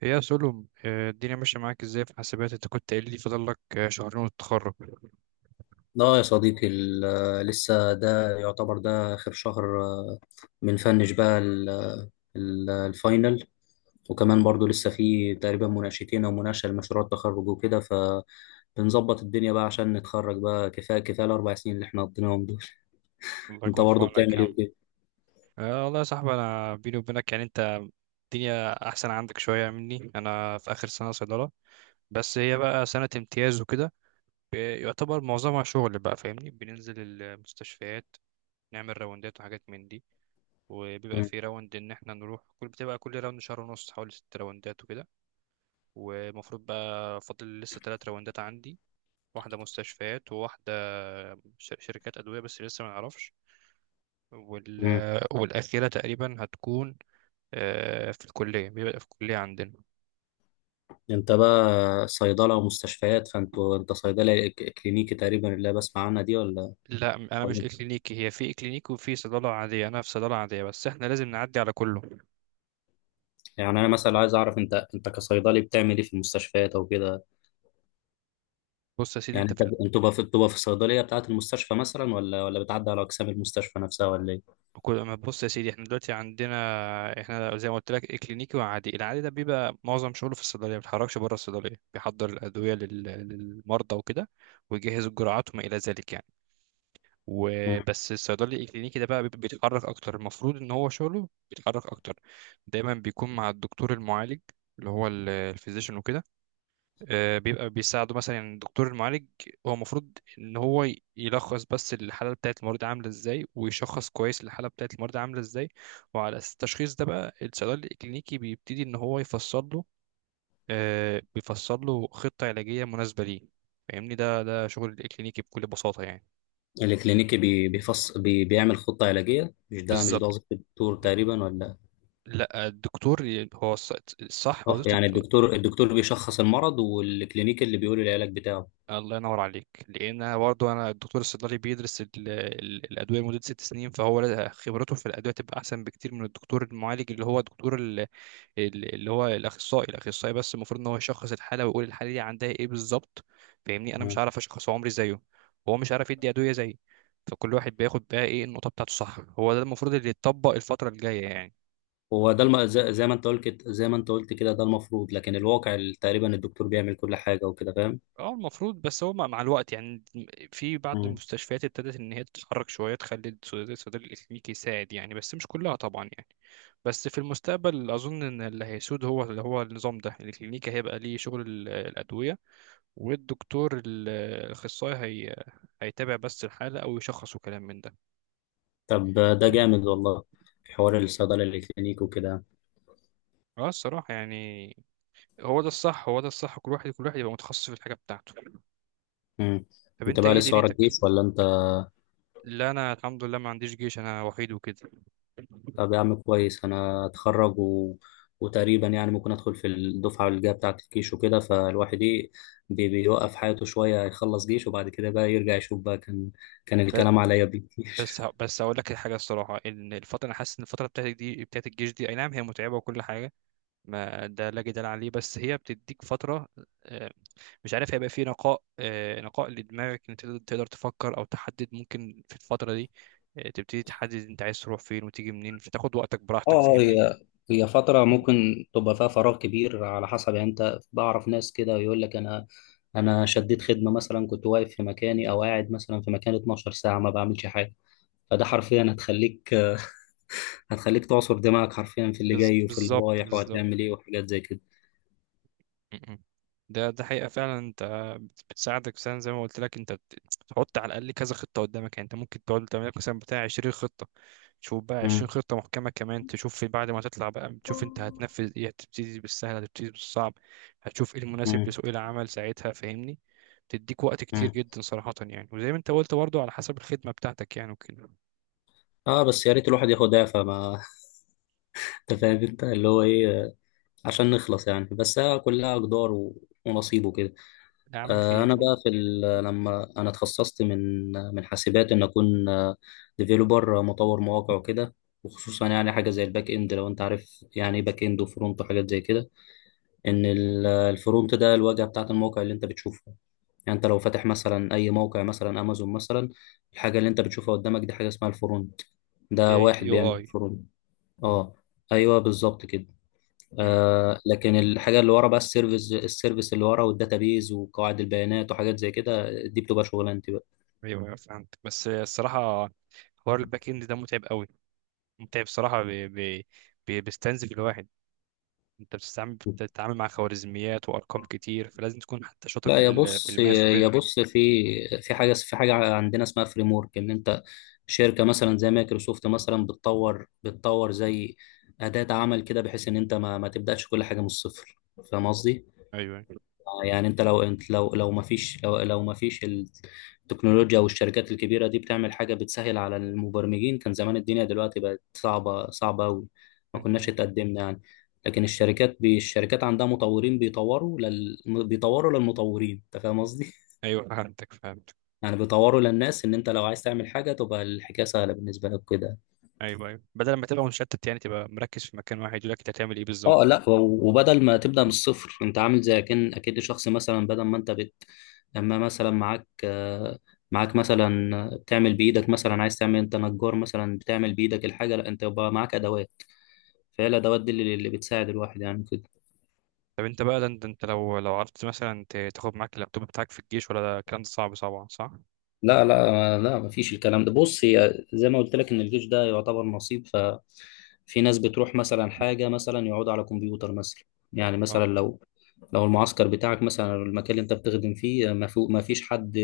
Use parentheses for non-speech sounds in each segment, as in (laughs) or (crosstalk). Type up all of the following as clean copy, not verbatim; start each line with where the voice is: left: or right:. right: هي يا سولو الدنيا ماشية معاك ازاي في حاسبات؟ انت كنت قايل لي فاضل لك شهرين وتتخرج.
left: لا يا صديقي لسه ده يعتبر ده آخر شهر، بنفنش بقى الفاينل. وكمان برضو لسه في تقريبا مناقشتين أو مناقشة لمشروع التخرج وكده، فبنظبط الدنيا بقى عشان نتخرج بقى. كفاية كفاية الأربع سنين اللي احنا قضيناهم دول. (laughs)
right: الله
left: أنت
right: يكون في
left: برضو بتعمل
right: عونك يا
left: إيه
right: عم.
left: وكده؟
right: آه والله يا صاحبي، انا بيني وبينك يعني انت الدنيا احسن عندك شوية مني. انا في اخر سنة صيدلة، بس هي بقى سنة امتياز وكده. يعتبر معظمها شغل بقى، فاهمني، بننزل المستشفيات، نعمل راوندات وحاجات من دي. وبيبقى
left: مم.
right: في راوند ان احنا نروح كل راوند شهر ونص، حوالي 6 راوندات وكده. والمفروض بقى فاضل لسه 3 راوندات عندي، واحدة مستشفيات وواحدة شركات أدوية، بس لسه ما نعرفش. وال...
left: مم.
right: والأخيرة تقريبا هتكون في الكلية، بيبقى في الكلية عندنا.
left: أنت بقى صيدلة ومستشفيات، أنت صيدلة كلينيكي تقريبا اللي أنا بسمع عنها دي، ولا
right: لا، أنا مش
left: إيه؟
right: إكلينيكي. هي في إكلينيكي وفي صيدلة عادية، أنا في صيدلة عادية، بس إحنا لازم نعدي على كله.
left: يعني أنا مثلا عايز أعرف، أنت كصيدلي بتعمل إيه في المستشفيات أو كده؟
right: بص يا سيدي، أنت
left: يعني
right: في
left: طب انتوا بقى بتبقى في الصيدليه بتاعه المستشفى مثلا، ولا بتعدي على اقسام المستشفى نفسها، ولا ايه؟
right: ما بص يا سيدي، إحنا دلوقتي عندنا. إحنا زي ما قلت لك، إكلينيكي وعادي. العادي ده بيبقى معظم شغله في الصيدلية، ما بيتحركش بره الصيدلية، بيحضر الأدوية للمرضى وكده، ويجهز الجرعات وما إلى ذلك يعني.
left: مم.
right: وبس الصيدلي الكلينيكي ده بقى، بيبقى بيتحرك اكتر، المفروض ان هو شغله بيتحرك اكتر. دايما بيكون مع الدكتور المعالج، اللي هو الفيزيشن وكده. بيبقى بيساعده مثلا، يعني الدكتور المعالج هو المفروض ان هو يلخص بس الحاله بتاعت المريض عامله ازاي، ويشخص كويس الحاله بتاعت المريض عامله ازاي. وعلى اساس التشخيص ده بقى، الصيدلي الكلينيكي بيبتدي ان هو يفصل له، بيفصل له خطه علاجيه مناسبه ليه. فاهمني، ده شغل الكلينيكي بكل بساطه يعني.
left: الكلينيكي بي بيفص بي بيعمل خطه علاجيه؟ مش ده
right: بالظبط.
left: وظيفه الدكتور تقريبا ولا؟
right: لا، الدكتور هو الصح
left: اه،
right: وظيفة
left: يعني الدكتور بيشخص المرض والكلينيكي اللي بيقول العلاج بتاعه.
right: الله ينور عليك. لأن أنا برضه، أنا الدكتور الصيدلي بيدرس الأدوية لمدة 6 سنين. فهو خبرته في الأدوية تبقى أحسن بكتير من الدكتور المعالج، اللي هو دكتور اللي هو الأخصائي، بس المفروض إن هو يشخص الحالة ويقول الحالة دي عندها إيه بالظبط. فاهمني، أنا مش
left: مم.
right: عارف أشخص عمري زيه، وهو مش عارف يدي أدوية زيي. فكل واحد بياخد بقى إيه النقطة بتاعته، صح، هو ده المفروض اللي يتطبق الفترة الجاية يعني.
left: هو ده زي ما انت قلت كده، ده المفروض، لكن الواقع تقريبا الدكتور بيعمل كل حاجه وكده، فاهم؟
right: اه، المفروض بس هو مع الوقت يعني، في بعض
left: مم.
right: المستشفيات ابتدت ان هي تتحرك شويه، تخلي الصيدلي الاكلينيكي يساعد يعني، بس مش كلها طبعا يعني. بس في المستقبل اظن ان اللي هيسود، هو اللي هو النظام ده الاكلينيكي، هيبقى ليه شغل الادويه. والدكتور الاخصائي، هي، هيتابع بس الحاله او يشخص وكلام من ده.
left: طب ده جامد والله، حوار الصيدله الكلينيكي وكده.
right: اه، الصراحه يعني، هو ده الصح، هو ده الصح. كل واحد، كل واحد يبقى متخصص في الحاجه بتاعته.
left: مم.
right: طب
left: انت
right: انت
left: بقى
right: ايه
left: لسه ورا
right: دنيتك؟
left: الجيش ولا انت؟
right: لا، انا الحمد لله ما عنديش جيش، انا وحيد وكده.
left: طب يا عم كويس، انا اتخرج و... وتقريبا يعني ممكن ادخل في الدفعه اللي جايه بتاعه الجيش وكده، فالواحد ايه، بيوقف حياته شويه يخلص جيش، وبعد كده بقى يرجع يشوف بقى، كان كان الكلام عليا بيه.
right: بس
left: (laughs)
right: ه- بس هقول لك حاجه، الصراحه ان انا حاسس ان الفتره بتاعتك دي بتاعت الجيش دي، اي نعم هي متعبه وكل حاجه، ما ده لا جدال عليه، بس هي بتديك فتره، آه، مش عارف هيبقى في نقاء، نقاء لدماغك، ان تقدر تفكر او تحدد ممكن في الفتره دي، تبتدي تحدد انت عايز تروح فين وتيجي منين، فتاخد وقتك براحتك،
left: اه،
right: فاهمني.
left: هي هي فترة ممكن تبقى فيها فراغ كبير على حسب يعني. انت، بعرف ناس كده يقول لك انا انا شديت خدمة مثلا كنت واقف في مكاني، او قاعد مثلا في مكان 12 ساعة ما بعملش حاجة. فده حرفيا هتخليك تعصر دماغك حرفيا، في اللي جاي وفي اللي
right: بالظبط،
left: رايح وهتعمل
right: بالظبط.
left: ايه وحاجات زي كده.
right: م-م. ده حقيقة فعلا، انت بتساعدك مثلا، زي ما قلت لك، انت بتحط على الأقل كذا خطة قدامك يعني، انت ممكن تقعد تعمل لك مثلا بتاع 20 خطة، تشوف بقى 20
left: مم.
right: خطة محكمة كمان، تشوف في بعد ما تطلع بقى، تشوف انت هتنفذ ايه، هتبتدي بالسهل هتبتدي بالصعب، هتشوف ايه المناسب
left: مم.
right: لسوق العمل ساعتها، فاهمني. تديك وقت كتير
left: مم.
right: جدا صراحة يعني، وزي ما انت قلت برضه على حسب الخدمة بتاعتك يعني وكده.
left: اه بس يا ريت الواحد ياخد دافع ما. (laughs) انت
right: مم.
left: فاهم، انت اللي هو ايه، عشان نخلص يعني. بس هي كلها اقدار و... ونصيبه كده.
right: يا عم
left: آه،
right: خير.
left: انا بقى في لما انا اتخصصت من حاسبات ان اكون ديفيلوبر، مطور مواقع وكده. وخصوصا يعني حاجه زي الباك اند، لو انت عارف يعني ايه باك اند وفرونت وحاجات زي كده. ان الفرونت ده الواجهه بتاعت الموقع اللي انت بتشوفه. يعني انت لو فاتح مثلا اي موقع، مثلا امازون مثلا، الحاجه اللي انت بتشوفها قدامك دي حاجه اسمها الفرونت. ده
right: هي،
left: واحد
right: يو
left: بيعمل
right: اي
left: فرونت.
right: اه.
left: اه. ايوه بالظبط كده.
right: مم.
left: آه، لكن الحاجه اللي ورا بقى، السيرفيس، السيرفيس اللي ورا والداتابيز وقواعد البيانات وحاجات زي كده، دي بتبقى شغلانتي بقى.
right: ايوه، ايوه، فهمت. بس الصراحة حوار الباك اند ده متعب قوي، انت بصراحة بيستنزف الواحد. انت بتتعامل مع خوارزميات وارقام كتير، فلازم تكون حتى شاطر
left: لا
right: في
left: يا
right: في
left: بص
right: الماس
left: يا
right: وكده.
left: بص في في حاجه حاجه عندنا اسمها فريم ورك. ان انت شركه مثلا زي مايكروسوفت مثلا بتطور زي اداه عمل كده بحيث ان انت ما تبداش كل حاجه من الصفر، فاهم قصدي؟
right: ايوه، ايوه.
left: يعني انت لو ما فيش التكنولوجيا والشركات الكبيره دي بتعمل حاجه بتسهل على المبرمجين، كان زمان الدنيا دلوقتي بقت صعبه صعبه قوي، ما كناش
right: ايوه،
left: اتقدمنا يعني. لكن الشركات الشركات عندها مطورين بيطوروا للمطورين، انت فاهم قصدي.
right: ايوه، فهمتك، فهمتك.
left: (laughs) يعني بيطوروا للناس، ان انت لو عايز تعمل حاجه تبقى الحكايه سهله بالنسبه لك كده.
right: ايوه، ايوه، بدل ما تبقى مشتت يعني، تبقى مركز في مكان واحد يقول لك انت هتعمل ايه بالظبط.
left: اه، لا وبدل ما تبدا من الصفر، انت عامل زي اكن اكيد، شخص مثلا بدل ما انت بت اما مثلا معاك مثلا بتعمل بايدك، مثلا عايز تعمل، انت نجار مثلا بتعمل بايدك الحاجه، لا، انت يبقى معاك ادوات. فهي الادوات دي اللي بتساعد الواحد يعني كده.
right: طب انت بقى، ده انت لو عرفت مثلا تاخد معاك اللابتوب بتاعك في الجيش، ولا ده الكلام ده صعب، صعب، صح؟
left: لا، مفيش الكلام ده. بص، هي زي ما قلت لك ان الجيش ده يعتبر نصيب، ف في ناس بتروح مثلا حاجه مثلا يقعدوا على كمبيوتر مثلا. يعني مثلا
right: اه.
left: لو المعسكر بتاعك، مثلا المكان اللي انت بتخدم فيه، ما فيش حد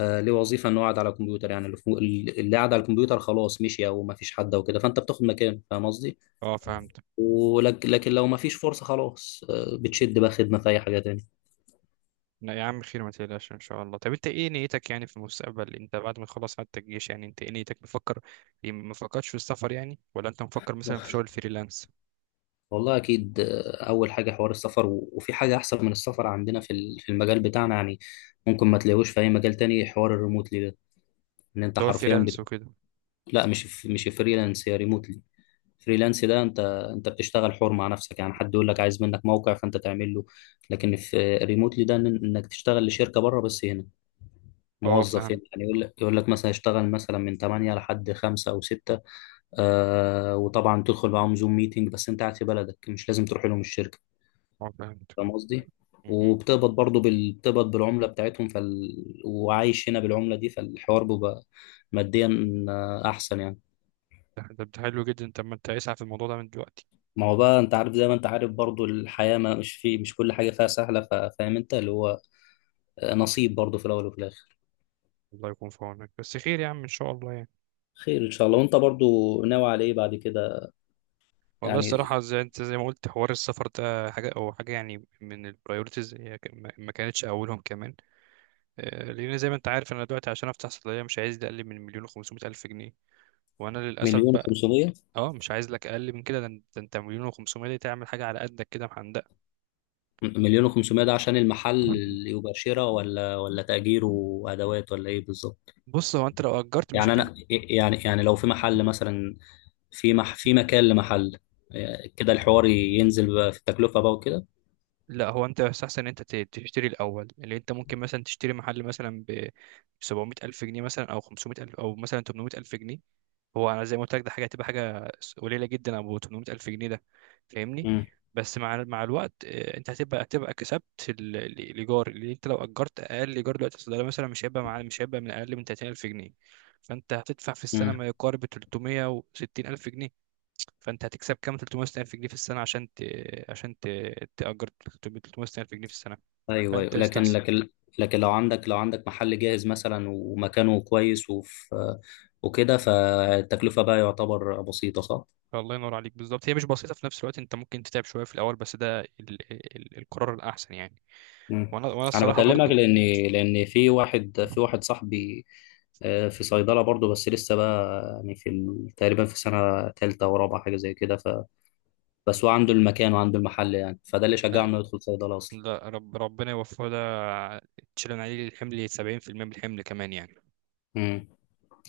left: ليه وظيفه انه قاعد على الكمبيوتر، يعني اللي قاعد على الكمبيوتر خلاص مشي او ما فيش حد وكده، فانت بتاخد مكانه، فاهم قصدي.
right: اه، فهمت.
left: ولكن لكن لو ما فيش فرصه خلاص، بتشد بقى خدمه في اي حاجه تاني.
right: لا يا عم خير، ما تقلقش ان شاء الله. طب انت ايه نيتك يعني في المستقبل؟ انت بعد ما تخلص حتى الجيش يعني، انت ايه نيتك مفكر؟ إيه، ما فكرتش في السفر يعني؟ ولا انت مفكر مثلا في شغل فريلانس؟
left: والله اكيد، اول حاجه حوار السفر، وفي حاجه احسن من السفر عندنا في في المجال بتاعنا يعني. ممكن ما تلاقيهوش في اي مجال تاني، حوار الريموتلي ده، ان انت
right: اللي هو
left: حرفيا
right: الفريلانس
left: بت...
right: وكده.
left: لا، مش فريلانس، هي ريموتلي. فريلانس ده انت بتشتغل حر مع نفسك يعني، حد يقول لك عايز منك موقع فانت تعمل له. لكن في ريموتلي ده، انك تشتغل لشركه بره، بس هنا
right: اه،
left: موظف
right: فاهم.
left: هنا يعني. يقول لك يقول لك مثلا اشتغل مثلا من 8 لحد 5 او 6. آه، وطبعا تدخل معاهم زوم ميتنج، بس انت قاعد في بلدك، مش لازم تروح لهم الشركه،
right: اه، فهمت.
left: فاهم قصدي؟
right: م- م.
left: وبتقبض برضه بتقبض بالعمله بتاعتهم، وعايش هنا بالعمله دي، فالحوار بيبقى ماديا احسن يعني.
right: ده حلو جدا. طب ما انت اسعى في الموضوع ده من دلوقتي.
left: ما هو بقى انت عارف، زي ما انت عارف برضو، الحياة ما مش مش كل حاجة فيها سهلة، فاهم انت اللي هو نصيب برضو، في الأول وفي الآخر.
right: الله يكون في عونك، بس خير يا عم ان شاء الله يعني.
left: خير إن شاء الله. وانت برضو ناوي على ايه بعد كده؟
right: والله
left: يعني
right: الصراحه، زي ما قلت، حوار السفر ده حاجه او حاجه يعني من البرايورتيز، ما كانتش اولهم كمان. لان زي ما انت عارف انا دلوقتي، عشان افتح صيدليه مش عايز ده اقل من مليون و الف جنيه، وانا للاسف
left: مليون
right: بقى.
left: وخمسمية
right: اه، مش عايز لك اقل من كده. ده انت مليون و500 دي تعمل حاجه على قدك كده محندقه.
left: مليون وخمسمية ده عشان المحل؟ اللي يبقى شراء ولا تأجير، وأدوات، ولا ايه بالظبط؟
right: بص، هو انت لو اجرت مش.
left: يعني انا يعني يعني لو في محل مثلا، في مكان لمحل كده، الحوار ينزل بقى في التكلفة بقى وكده.
right: لا، هو انت يستحسن ان انت تشتري الاول، اللي انت ممكن مثلا تشتري محل مثلا ب 700 الف جنيه مثلا، او 500 الف، او مثلا 800 الف جنيه. هو انا زي ما قلت لك، ده حاجه هتبقى حاجه قليله جدا ابو 800 الف جنيه ده، فاهمني.
left: مم.
right: بس مع الوقت، انت هتبقى كسبت الايجار، اللي انت لو اجرت. اقل ايجار دلوقتي في الصيدليه مثلا مش هيبقى من اقل من 30,000 جنيه، فانت هتدفع في السنه
left: مم.
right: ما يقارب 360,000 جنيه. فانت هتكسب كام 360,000 جنيه في السنه، عشان عشان تأجر 360,000 جنيه في السنه.
left: ايوه ايوه.
right: فانت
left: لكن
right: يستحسن.
left: لكن لكن لو عندك لو عندك محل جاهز مثلا، ومكانه كويس وفي وكده، فالتكلفه بقى يعتبر بسيطه، صح؟
right: الله ينور عليك بالظبط. هي مش بسيطه، في نفس الوقت انت ممكن تتعب شويه في الاول، بس ده القرار الاحسن يعني.
left: مم.
right: وانا
left: انا
right: الصراحه
left: بكلمك
right: برضو.
left: لان لان في واحد، في واحد صاحبي، في صيدله برضه، بس لسه بقى يعني في تقريبا في سنه ثالثه ورابعه، حاجه زي كده، ف بس هو عنده المكان وعنده المحل يعني، فده اللي شجعه
right: لا.
left: انه يدخل صيدله اصلا.
right: لا، ربنا يوفقه ده، تشيلن عليه الحمل 70% من الحمل كمان يعني.
left: مم.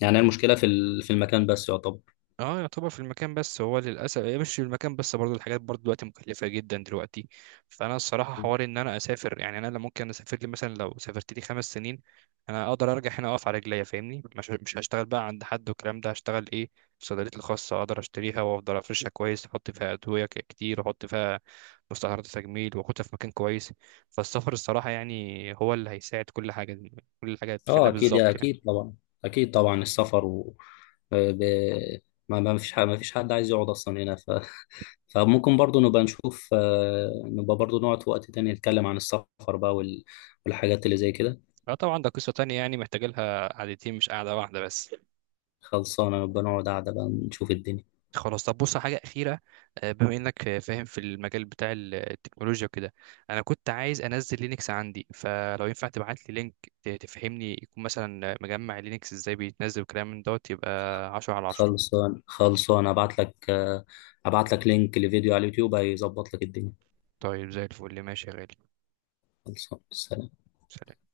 left: يعني المشكله في في المكان بس.
right: اه، يعتبر في المكان بس، هو للاسف إيه، مش في المكان بس، برضو الحاجات برضو دلوقتي مكلفه جدا دلوقتي. فانا الصراحه حوار ان انا اسافر يعني، انا لا ممكن اسافر لي مثلا، لو سافرت لي 5 سنين انا اقدر ارجع هنا اقف على رجليا فاهمني، مش هشتغل بقى عند حد والكلام ده، هشتغل ايه؟ في صيدليتي الخاصه، اقدر اشتريها وافضل افرشها كويس، احط فيها ادويه كتير، واحط فيها مستحضرات تجميل، واخدها في مكان كويس. فالسفر الصراحه يعني هو اللي هيساعد كل حاجه، كل حاجه
left: اه
right: تخليها
left: اكيد، يا
right: بالظبط يعني.
left: اكيد طبعا، اكيد طبعا السفر و ب... ما ما فيش حد، ما فيش حد عايز يقعد اصلا هنا، ف... (laughs) فممكن برضو نبقى نشوف، نبقى برضو نقعد في وقت تاني نتكلم عن السفر بقى والحاجات اللي زي كده.
right: اه طبعا، ده قصه تانية يعني، محتاجه لها قعدتين مش قاعده واحده بس.
left: خلصانه، نبقى نقعد قاعده بقى نشوف الدنيا.
right: خلاص، طب بص على حاجة أخيرة، بما إنك فاهم في المجال بتاع التكنولوجيا وكده، أنا كنت عايز أنزل لينكس عندي، فلو ينفع تبعت لي لينك تفهمني، يكون مثلا مجمع لينكس إزاي بيتنزل، وكلام من دوت، يبقى 10/10.
left: خلصان، خلصان ابعت لك ابعت لك لينك لفيديو على اليوتيوب هيظبط لك الدنيا.
right: طيب زي الفل، ماشي يا غالي.
left: خلصان، سلام.
right: سلام.